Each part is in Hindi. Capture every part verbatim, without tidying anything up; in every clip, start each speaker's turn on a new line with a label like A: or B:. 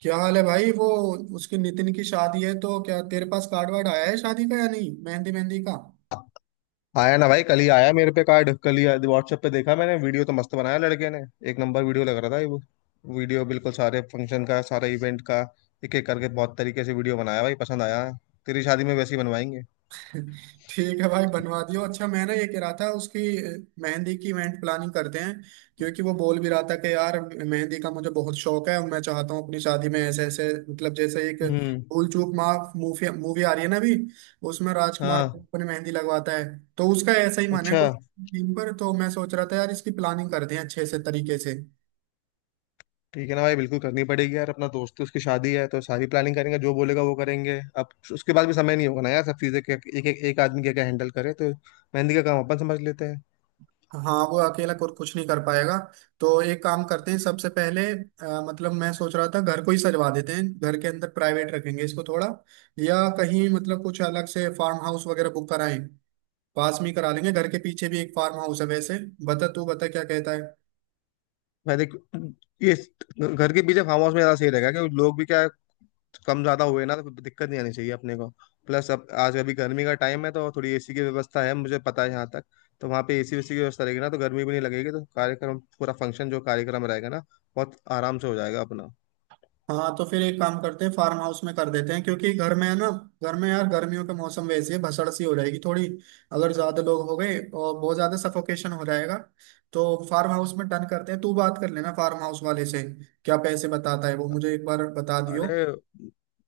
A: क्या हाल है भाई? वो उसकी नितिन की शादी है तो क्या तेरे पास कार्ड वार्ड आया है शादी का या नहीं, मेहंदी मेहंदी का?
B: आया ना भाई, कल ही आया मेरे पे कार्ड। कल ही व्हाट्सएप पे देखा मैंने। वीडियो तो मस्त बनाया लड़के ने। एक नंबर वीडियो लग रहा था ये वो। वीडियो बिल्कुल सारे फंक्शन का, सारे इवेंट का। एक एक करके बहुत तरीके से वीडियो बनाया भाई, पसंद आया। तेरी शादी में वैसे ही बनवाएंगे।
A: ठीक है भाई, बनवा दियो। अच्छा मैं ना ये कह रहा था उसकी अ, मेहंदी की इवेंट प्लानिंग करते हैं, क्योंकि वो बोल भी रहा था कि यार मेहंदी का मुझे बहुत शौक है और मैं चाहता हूँ अपनी शादी में ऐसे ऐसे मतलब जैसे एक
B: हम्म।
A: भूल चूक माफ मूवी मूवी आ रही है ना अभी, उसमें राजकुमार
B: हाँ।
A: अपनी मेहंदी लगवाता है तो उसका ऐसा ही मन है
B: अच्छा।
A: कुछ थीम पर। तो मैं सोच रहा था यार, इसकी प्लानिंग करते हैं अच्छे से तरीके से।
B: ठीक है ना भाई, बिल्कुल करनी पड़ेगी यार, अपना दोस्त है, उसकी शादी है तो सारी प्लानिंग करेंगे। जो बोलेगा वो करेंगे। अब उसके बाद भी समय नहीं होगा ना यार, सब चीजें के- एक एक एक आदमी क्या क्या हैंडल करे तो। मेहंदी का काम अपन समझ लेते हैं।
A: हाँ वो अकेला कुछ कुछ नहीं कर पाएगा। तो एक काम करते हैं, सबसे पहले अ, मतलब मैं सोच रहा था घर को ही सजवा देते हैं, घर के अंदर प्राइवेट रखेंगे इसको थोड़ा। या कहीं मतलब कुछ अलग से फार्म हाउस वगैरह बुक कराएं, पास में ही करा लेंगे। घर के पीछे भी एक फार्म हाउस है वैसे। बता, तू बता क्या कहता है।
B: मैं देख, ये घर के पीछे फार्म हाउस में ज्यादा सही रहेगा, क्योंकि लोग भी क्या है, कम ज्यादा हुए ना तो कोई दिक्कत नहीं आनी चाहिए अपने को। प्लस अब आज अभी गर्मी का टाइम है, तो थोड़ी एसी की व्यवस्था है मुझे पता है यहाँ तक। तो वहाँ पे एसी वेसी की व्यवस्था रहेगी ना, तो गर्मी भी नहीं लगेगी। तो कार्यक्रम पूरा फंक्शन जो कार्यक्रम रहेगा ना, बहुत आराम से हो जाएगा अपना।
A: हाँ तो फिर एक काम करते हैं, फार्म हाउस में कर देते हैं। क्योंकि घर में है ना, घर में यार गर्मियों के मौसम वैसे ही भसड़ सी हो जाएगी थोड़ी। अगर ज्यादा लोग हो गए और बहुत ज्यादा सफोकेशन हो जाएगा। तो फार्म हाउस में डन करते हैं, तू बात कर लेना फार्म हाउस वाले से। क्या पैसे बताता है वो, मुझे एक बार बता दियो।
B: अरे,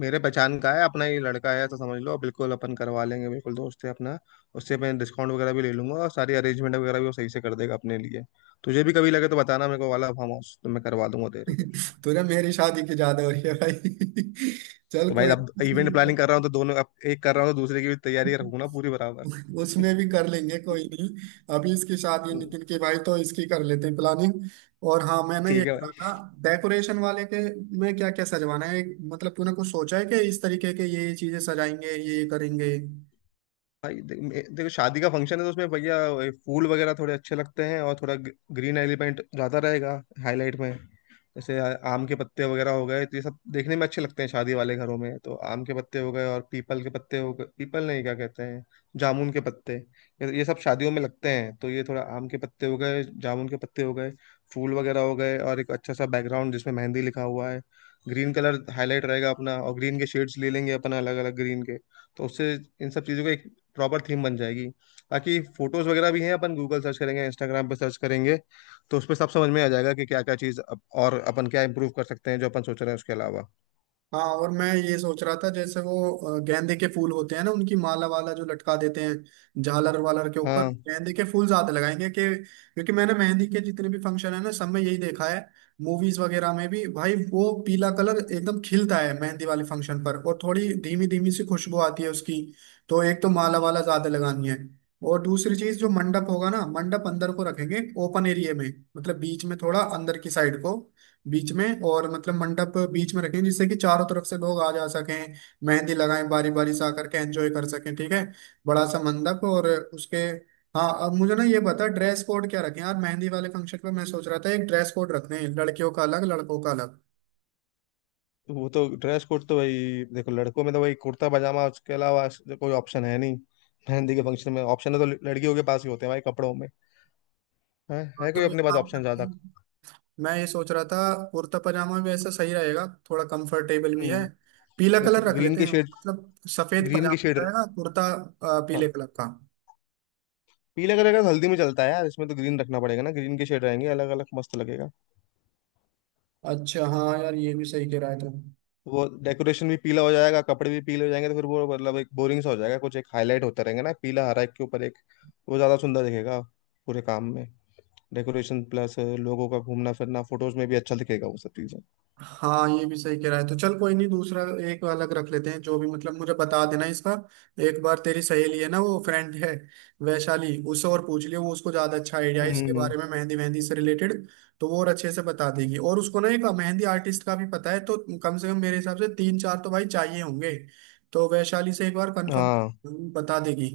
B: मेरे पहचान का है, अपना ही लड़का है तो समझ लो, बिल्कुल अपन करवा लेंगे, बिल्कुल दोस्त है अपना। उससे मैं डिस्काउंट वगैरह भी ले लूंगा, और सारी अरेंजमेंट वगैरह भी वो सही से कर देगा अपने लिए। तुझे भी कभी लगे तो बताना मेरे को, वाला फार्म हाउस तो मैं करवा दूंगा तेरे को।
A: तुझे मेरी शादी की ज्यादा हो रही है भाई। चल
B: तो भाई
A: कोई
B: अब इवेंट
A: नहीं,
B: प्लानिंग कर रहा हूँ, तो दोनों, अब एक कर रहा हूँ तो दूसरे की भी तैयारी रखूंगा ना पूरी बराबर।
A: उसमें भी कर लेंगे कोई नहीं। अभी इसकी शादी है
B: हम्म,
A: नितिन की भाई, तो इसकी कर लेते हैं प्लानिंग। और हाँ मैं ना ये
B: ठीक है
A: कह रहा
B: भाई।
A: था डेकोरेशन वाले के में क्या क्या सजवाना है। मतलब तूने कुछ सोचा है कि इस तरीके के ये ये चीजें सजाएंगे, ये ये करेंगे?
B: भाई, दे, मे- देखो शादी का फंक्शन है तो उसमें भैया वही फूल वगैरह थोड़े अच्छे लगते हैं, और थोड़ा ग- ग्रीन एलिमेंट ज्यादा रहेगा हाईलाइट में। जैसे आ- आम के पत्ते वगैरह हो गए, तो ये सब देखने में अच्छे लगते हैं शादी वाले घरों में। तो आम के पत्ते हो गए और पीपल के पत्ते हो गए, पीपल नहीं क्या कहते हैं, जामुन के पत्ते। ये ये सब शादियों में लगते हैं, तो ये थोड़ा आम के पत्ते हो गए, जामुन के पत्ते हो गए, फूल वगैरह हो गए। और एक अच्छा सा बैकग्राउंड जिसमें मेहंदी लिखा हुआ है। ग्रीन कलर हाईलाइट रहेगा अपना, और ग्रीन के शेड्स ले लेंगे अपना, अलग अलग ग्रीन के। तो उससे इन सब चीज़ों का एक प्रॉपर थीम बन जाएगी। बाकी फोटोज वगैरह भी हैं, अपन गूगल सर्च करेंगे, इंस्टाग्राम पे सर्च करेंगे। तो उस पर सब समझ में आ जाएगा कि क्या क्या चीज़ अप- और अपन क्या इम्प्रूव कर सकते हैं, जो अपन सोच रहे हैं उसके अलावा।
A: हाँ और मैं ये सोच रहा था जैसे वो अ, गेंदे के फूल होते हैं ना, उनकी माला वाला जो लटका देते हैं झालर वालर के ऊपर,
B: हाँ,
A: गेंदे के फूल ज्यादा लगाएंगे कि, क्योंकि मैंने मेहंदी के जितने भी फंक्शन है ना सब में यही देखा है। मूवीज वगैरह में भी भाई वो पीला कलर एकदम खिलता है मेहंदी वाले फंक्शन पर, और थोड़ी धीमी धीमी सी खुशबू आती है उसकी। तो एक तो माला वाला ज्यादा लगानी है। और दूसरी चीज जो मंडप होगा ना, मंडप अंदर को रखेंगे ओपन एरिया में। मतलब बीच में थोड़ा अंदर की साइड को, बीच में। और मतलब मंडप बीच में रखें, जिससे कि चारों तरफ से लोग आ जा सकें, मेहंदी लगाएं बारी बारी से आकर के, एंजॉय कर सकें ठीक है। बड़ा सा मंडप। और उसके, हाँ अब मुझे ना ये बता ड्रेस कोड क्या रखें यार मेहंदी वाले फंक्शन पे। मैं सोच रहा था एक ड्रेस कोड रखते हैं, लड़कियों का अलग, लड़कों का अलग।
B: तो वो तो ड्रेस कोड तो भाई देखो, लड़कों में तो भाई कुर्ता पजामा, उसके अलावा ऐसे कोई ऑप्शन है नहीं। मेहंदी के फंक्शन में ऑप्शन है तो ल- लड़कियों के पास ही होते हैं भाई कपड़ों में। है,
A: हाँ,
B: है कोई
A: तो एक
B: अपने पास
A: काम
B: ऑप्शन
A: करते
B: ज्यादा।
A: हैं, मैं ये सोच रहा था कुर्ता पजामा भी ऐसा सही रहेगा, थोड़ा कंफर्टेबल भी
B: हम्म,
A: है। पीला
B: वही तो
A: कलर रख
B: ग्रीन
A: लेते
B: के
A: हैं,
B: शेड,
A: मतलब सफेद
B: ग्रीन के
A: पजामा
B: शेड।
A: रहेगा, कुर्ता अ, पीले
B: हाँ,
A: कलर का।
B: पीले कलर का तो हल्दी में चलता है यार, इसमें तो ग्रीन रखना पड़ेगा ना, ग्रीन के शेड रहेंगे अलग अलग, मस्त लगेगा।
A: अच्छा हाँ यार, ये भी सही कह रहा है तुम।
B: वो डेकोरेशन भी पीला हो जाएगा, कपड़े भी पीले हो जाएंगे, तो फिर वो मतलब एक बोरिंग सा हो जाएगा। कुछ एक हाईलाइट होता रहेंगे ना, पीला हरा, एक के ऊपर एक, वो ज्यादा सुंदर दिखेगा पूरे काम में, डेकोरेशन प्लस लोगों का घूमना फिरना, फोटोज में भी अच्छा दिखेगा वो सब चीजें।
A: हाँ ये भी सही कह रहा है। तो चल कोई नहीं, दूसरा एक अलग रख लेते हैं, जो भी मतलब मुझे बता देना इसका। एक बार तेरी सहेली है ना वो फ्रेंड है वैशाली, उससे और पूछ लियो। वो उसको ज्यादा अच्छा आइडिया है इसके
B: हम्म।
A: बारे में, मेहंदी मेहंदी से रिलेटेड। तो वो और अच्छे से बता देगी, और उसको ना एक मेहंदी आर्टिस्ट का भी पता है। तो कम से कम मेरे हिसाब से तीन चार तो भाई चाहिए होंगे। तो वैशाली से एक बार
B: हाँ,
A: कंफर्म बता देगी।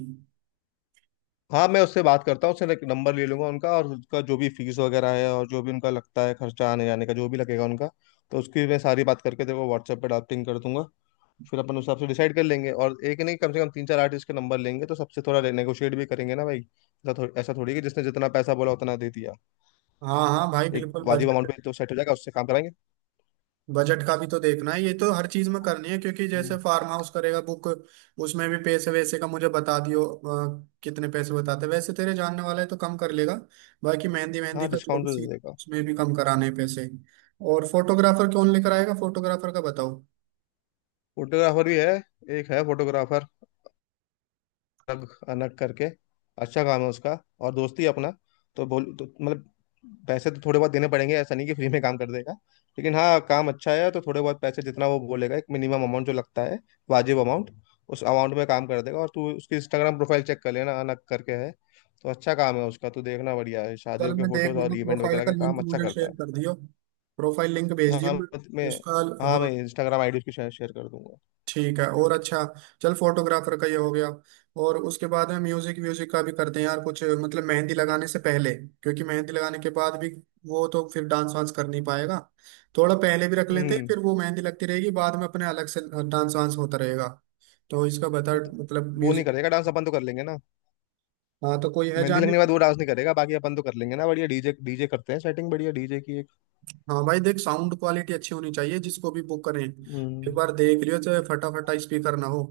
B: हाँ, मैं उससे बात करता हूँ, उससे नंबर ले लूंगा उनका, और उसका जो भी फीस वगैरह है, और जो भी उनका लगता है खर्चा आने जाने का जो भी लगेगा उनका। तो उसकी मैं सारी बात करके तेरे को व्हाट्सएप पे ड्राफ्टिंग कर दूंगा। फिर अपन उस हिसाब से डिसाइड कर लेंगे, और एक नहीं, कम से कम तीन चार आर्टिस्ट के नंबर लेंगे, तो सबसे थोड़ा नेगोशिएट भी करेंगे ना भाई, ऐसा थोड़ी ऐसा थोड़ी कि जिसने जितना पैसा बोला उतना दे दिया।
A: हाँ हाँ भाई
B: एक
A: बिल्कुल।
B: वाजिब अमाउंट
A: बजट,
B: पे तो सेट हो जाएगा, उससे काम कराएंगे।
A: बजट का भी तो देखना है, ये तो हर चीज में करनी है, क्योंकि जैसे
B: हम्म।
A: फार्म हाउस करेगा बुक, उसमें भी पैसे वैसे का मुझे बता दियो। अ, कितने पैसे बताते वैसे, तेरे जानने वाला है तो कम कर लेगा। बाकी मेहंदी मेहंदी
B: हाँ,
A: का जो
B: डिस्काउंट
A: भी
B: तो दे
A: सीन,
B: देगा।
A: उसमें भी कम कराने हैं पैसे। और फोटोग्राफर कौन लेकर आएगा, फोटोग्राफर का बताओ।
B: फोटोग्राफर भी है, एक है फोटोग्राफर, अलग अलग करके अच्छा काम है उसका, और दोस्ती अपना। तो बोल तो, मतलब पैसे तो थोड़े बहुत देने पड़ेंगे, ऐसा नहीं कि फ्री में काम कर देगा। लेकिन हाँ, काम अच्छा है तो थोड़े बहुत पैसे जितना वो बोलेगा, एक मिनिमम अमाउंट जो लगता है, वाजिब अमाउंट, उस अमाउंट में काम कर देगा। और तू उसकी इंस्टाग्राम प्रोफाइल चेक कर लेना, अनक करके है, तो अच्छा काम है उसका। तू देखना, बढ़िया है,
A: कल
B: शादियों के
A: मैं देख
B: फोटोज और
A: लूंगा,
B: इवेंट
A: प्रोफाइल
B: वगैरह
A: का
B: का
A: लिंक
B: काम अच्छा
A: मुझे
B: करता
A: शेयर
B: है।
A: कर दियो। प्रोफाइल लिंक भेज दियो।
B: हाँ,
A: मैं
B: मैं
A: उसका,
B: मैं- हाँ
A: हाँ
B: मैं इंस्टाग्राम आईडी उसकी शेयर शेयर कर दूंगा।
A: ठीक है। और अच्छा चल, फोटोग्राफर का ये हो गया। और उसके बाद में म्यूजिक व्यूजिक का भी करते हैं यार कुछ, मतलब मेहंदी लगाने से पहले, क्योंकि मेहंदी लगाने के बाद भी वो तो फिर डांस वांस कर नहीं पाएगा। थोड़ा पहले भी रख लेते हैं,
B: हम्म।
A: फिर वो मेहंदी लगती रहेगी बाद में, अपने अलग से डांस वांस होता रहेगा। तो इसका बता,
B: तो
A: मतलब
B: वो नहीं
A: म्यूजिक।
B: करेगा डांस, अपन तो कर लेंगे ना।
A: हाँ तो कोई है
B: मेहंदी
A: जाने।
B: लगने के बाद वो डांस नहीं करेगा, बाकी अपन तो कर लेंगे ना, बढ़िया डीजे, डीजे करते हैं सेटिंग बढ़िया डीजे की एक।
A: हाँ भाई देख, साउंड क्वालिटी अच्छी होनी चाहिए, जिसको भी बुक करें एक
B: हम्म,
A: बार देख लियो, चाहे फटाफटा स्पीकर ना हो।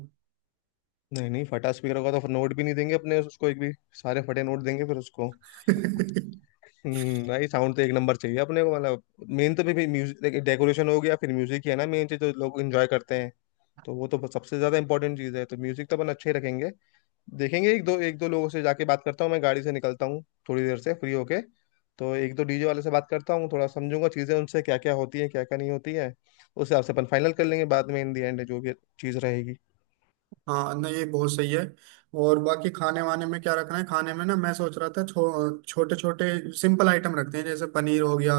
B: नहीं, नहीं, फटा स्पीकर होगा तो फिर नोट भी नहीं देंगे अपने उसको एक भी, सारे फटे नोट देंगे फिर उसको। हम्म, भाई साउंड तो एक नंबर चाहिए अपने को, मतलब। मेन तो भी म्यूजिक, डेकोरेशन हो गया, फिर म्यूजिक ही है ना मेन चीज जो लोग एंजॉय करते हैं। तो वो तो सबसे ज्यादा इंपॉर्टेंट चीज है, तो म्यूजिक तो अपन अच्छे ही रखेंगे। देखेंगे, एक दो एक दो लोगों से जाके बात करता हूँ, मैं गाड़ी से निकलता हूँ थोड़ी देर से फ्री होके। तो एक दो डीजे वाले से बात करता हूँ, थोड़ा समझूंगा चीज़ें उनसे, क्या क्या होती है, क्या क्या नहीं होती है। उस हिसाब से अपन फाइनल कर लेंगे बाद में, इन दी एंड जो भी चीज़ रहेगी।
A: हाँ नहीं ये बहुत सही है। और बाकी खाने वाने में क्या रखना है, खाने में ना मैं सोच रहा था छो, छोटे छोटे सिंपल आइटम रखते हैं, जैसे पनीर हो गया,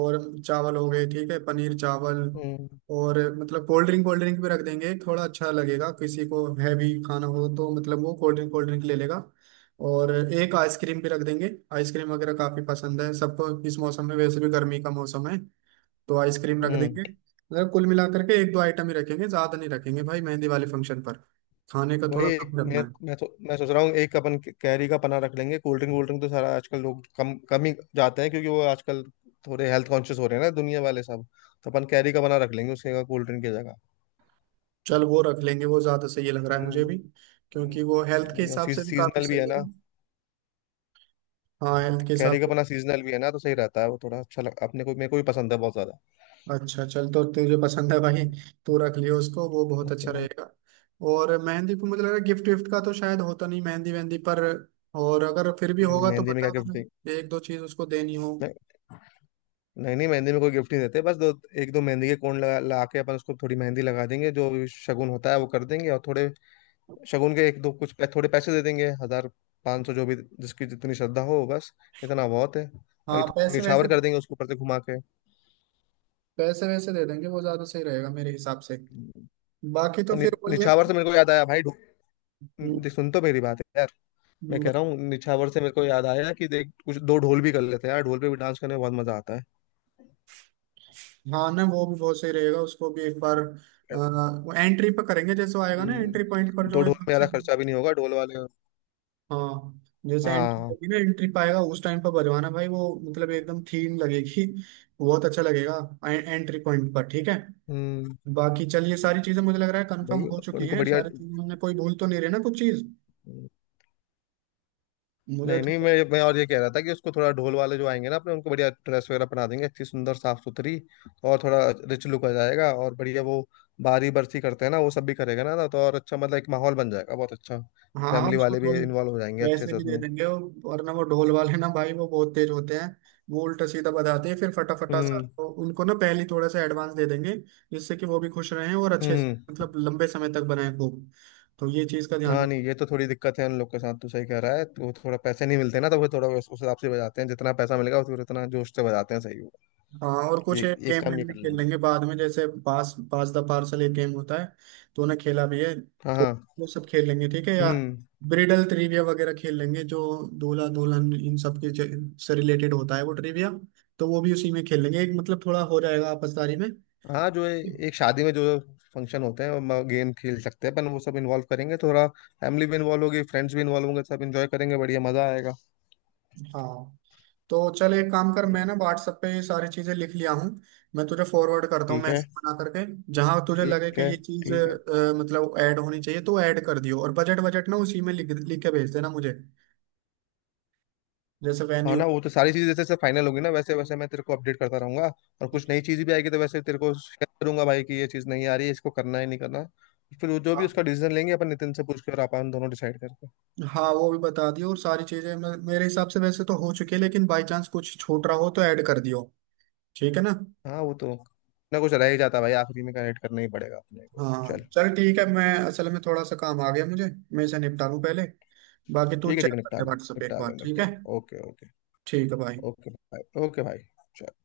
A: और चावल हो गए, ठीक है पनीर चावल।
B: हम्म
A: और मतलब कोल्ड ड्रिंक कोल्ड ड्रिंक भी रख देंगे, थोड़ा अच्छा लगेगा, किसी को हैवी खाना हो तो मतलब वो कोल्ड ड्रिंक कोल्ड ड्रिंक ले लेगा। और एक आइसक्रीम भी रख देंगे, आइसक्रीम वगैरह काफी पसंद है सबको, इस मौसम में वैसे भी गर्मी का मौसम है, तो आइसक्रीम रख
B: हम्म
A: देंगे। मतलब कुल मिलाकर के एक दो आइटम ही रखेंगे, ज्यादा नहीं रखेंगे भाई मेहंदी वाले फंक्शन पर। खाने का
B: वही
A: थोड़ा
B: एक
A: कम रखना
B: मैं
A: है।
B: मैं, सो, मैं सोच रहा हूँ एक अपन कैरी का पना रख लेंगे, कोल्ड ड्रिंक वोल्ड ड्रिंक तो सारा आजकल लोग कम कम ही जाते हैं, क्योंकि वो आजकल थोड़े हेल्थ कॉन्शियस हो रहे हैं ना दुनिया वाले सब। तो अपन कैरी का पना रख लेंगे उसके जगह, कोल्ड ड्रिंक की जगह।
A: चल वो रख लेंगे, वो ज्यादा सही लग रहा है
B: हम्म।
A: मुझे भी।
B: हम्म,
A: क्योंकि वो हेल्थ के
B: वही, और
A: हिसाब से भी काफी
B: सीजनल भी है
A: सही है
B: ना।
A: ना। हाँ हेल्थ के हिसाब
B: कैरी का
A: से।
B: अपना सीजनल भी है ना, तो सही रहता है वो, थोड़ा अच्छा लग अपने को, मेरे को भी पसंद है बहुत ज्यादा।
A: अच्छा चल, तो तुझे पसंद है भाई,
B: हम्म।
A: तू रख लियो उसको, वो बहुत अच्छा
B: अपने-
A: रहेगा। और मेहंदी को मुझे लग रहा है गिफ्ट विफ्ट का तो शायद होता नहीं मेहंदी वहंदी पर। और अगर फिर भी
B: मैंने
A: होगा तो
B: मेहंदी में क्या
A: बता
B: गिफ्ट दी?
A: दो, एक दो चीज उसको देनी हो।
B: नहीं। नहीं, नहीं, मेहंदी में कोई गिफ्ट नहीं देते, बस, दो एक दो मेहंदी के कोण लगा ला के अपन उसको थोड़ी मेहंदी लगा देंगे, जो भी शगुन होता है वो कर देंगे, और थोड़े शगुन के एक दो कुछ पै- थोड़े पैसे दे देंगे, हजार, पाँच सौ, जो भी, जिसकी जितनी श्रद्धा हो बस, इतना बहुत है। बाकी
A: हाँ
B: थोड़ा
A: पैसे वैसे
B: निछावर
A: दे-
B: कर देंगे उसके ऊपर से घुमा के।
A: पैसे वैसे दे देंगे, वो ज्यादा सही रहेगा मेरे हिसाब से। बाकी तो
B: और नि,
A: फिर वही है।
B: निछावर से मेरे को याद आया भाई, ढू- देख सुन तो मेरी बात। मैं
A: हम्म।
B: कह रहा हूँ, निछावर से मेरे को याद आया कि देख, कुछ दो ढोल भी कर लेते हैं यार, ढोल पे भी डांस करने में बहुत मजा आता है।
A: हाँ ना, वो भी बहुत सही रहेगा। उसको भी एक बार
B: कहता हूँ।
A: अ, वो एंट्री पर करेंगे, जैसे वो आएगा ना एंट्री पॉइंट पर,
B: हम्म, दो
A: जो
B: ढोल में
A: एकदम से।
B: ज्यादा खर्चा भी नहीं होगा, ढोल वाले।
A: हाँ, जैसे एंट्री
B: हाँ।
A: होगी ना, एंट्री पाएगा उस टाइम पर बजवाना भाई वो, मतलब एकदम थीम लगेगी, बहुत अच्छा लगेगा। एंट्री पॉइंट पर ठीक है।
B: हम्म,
A: बाकी चलिए सारी चीजें मुझे लग रहा है कंफर्म
B: भाई
A: हो चुकी
B: उनको
A: हैं
B: बढ़िया।
A: सारी चीजें, हमने कोई भूल तो नहीं रही ना कुछ चीज? मुझे
B: नहीं, नहीं,
A: तो।
B: मैं मैं और ये कह रहा था कि उसको थोड़ा ढोल वाले जो आएंगे ना अपने उनको बढ़िया ड्रेस वगैरह पहना देंगे, अच्छी सुंदर साफ सुथरी। और थोड़ा रिच लुक आ जाएगा, और बढ़िया वो बारी बरसी करते हैं ना, वो सब भी करेगा ना, तो और अच्छा, मतलब एक माहौल बन जाएगा बहुत अच्छा।
A: हाँ
B: फैमिली
A: उसको
B: वाले भी
A: थोड़ी
B: इन्वॉल्व हो जाएंगे अच्छे
A: पैसे
B: से
A: भी दे
B: उसमें।
A: देंगे, और वरना वो ढोल वाले ना भाई वो बहुत तेज होते हैं। वो उल्टा सीधा बताते हैं फिर फटाफटा सा,
B: हम्म।
A: तो उनको ना पहले ही थोड़ा सा एडवांस दे देंगे, जिससे कि वो भी खुश रहें और अच्छे से
B: हम्म।
A: मतलब लंबे समय तक बनाए खूब। तो ये चीज का ध्यान।
B: हाँ, नहीं, ये तो थोड़ी दिक्कत है उन लोग के साथ, तू सही कह रहा है, तो थोड़ा पैसे नहीं मिलते ना, तो वो थोड़ा उस उस हिसाब से बजाते हैं, जितना पैसा मिलेगा फिर उतना जोश से बजाते हैं सही वो।
A: हाँ और
B: ये,
A: कुछ एक
B: एक
A: गेम
B: काम ये
A: वेम भी
B: कर
A: खेल
B: लेंगे।
A: लेंगे बाद में, जैसे पास पास द पार्सल एक गेम होता है, तो उन्हें खेला भी है,
B: हाँ,
A: तो
B: हाँ।
A: वो सब खेल लेंगे ठीक है। या
B: हम्म।
A: ब्रिडल ट्रिविया वगैरह खेल लेंगे जो दूल्हा दुल्हन इन सब के ज- से रिलेटेड होता है, वो ट्रिविया, तो वो भी उसी में खेल लेंगे। एक मतलब थोड़ा हो जाएगा आपसदारी में।
B: हाँ, जो ए- एक शादी में जो फंक्शन होते हैं वो गेम खेल सकते हैं अपन, वो सब इन्वॉल्व करेंगे थोड़ा। फैमिली भी इन्वॉल्व होगी, फ्रेंड्स भी इन्वॉल्व होंगे, सब इन्जॉय करेंगे, बढ़िया मजा आएगा।
A: हाँ तो चल एक काम कर, मैं
B: हम्म,
A: ना व्हाट्सएप पे ये सारी चीजें लिख लिया हूँ, मैं तुझे फॉरवर्ड करता हूँ
B: ठीक है,
A: मैसेज बना करके। जहां तुझे
B: ठीक
A: लगे कि
B: है,
A: ये चीज
B: ठीक है।
A: अ, मतलब ऐड होनी चाहिए तो ऐड कर दियो, और बजट बजट ना उसी में लिख लिख के भेज देना मुझे। जैसे
B: हाँ
A: वेन्यू,
B: ना, वो तो सारी चीजें जैसे जैसे फाइनल होगी ना वैसे वैसे मैं तेरे को अपडेट करता रहूंगा। और कुछ नई चीज भी आएगी तो वैसे तेरे को शेयर करूंगा भाई कि ये चीज नहीं आ रही है, इसको करना है नहीं करना। फिर वो जो भी
A: हाँ।
B: उसका डिसीजन लेंगे अपन, नितिन से पूछ के, और अपन दोनों डिसाइड करके।
A: हाँ, वो भी बता दियो। और सारी चीजें मे- मेरे हिसाब से वैसे तो हो चुकी है, लेकिन बाई चांस कुछ छूट रहा हो तो ऐड कर दियो, ठीक है ना।
B: हाँ, वो तो ना कुछ रह ही जाता भाई, आखिरी में कनेक्ट करना ही पड़ेगा अपने को। चल।
A: हाँ चल ठीक है, मैं असल में थोड़ा सा काम आ गया मुझे, मैं इसे निपटा लूँ पहले। बाकी तू
B: ठीक है,
A: चेक
B: ठीक है,
A: कर
B: निपटा
A: ले
B: ले,
A: व्हाट्सएप एक
B: निपटा
A: बार,
B: ले,
A: ठीक
B: निपटा
A: है
B: ले। Okay, okay.
A: ठीक है भाई।
B: ओके भाई, ओके भाई। चल।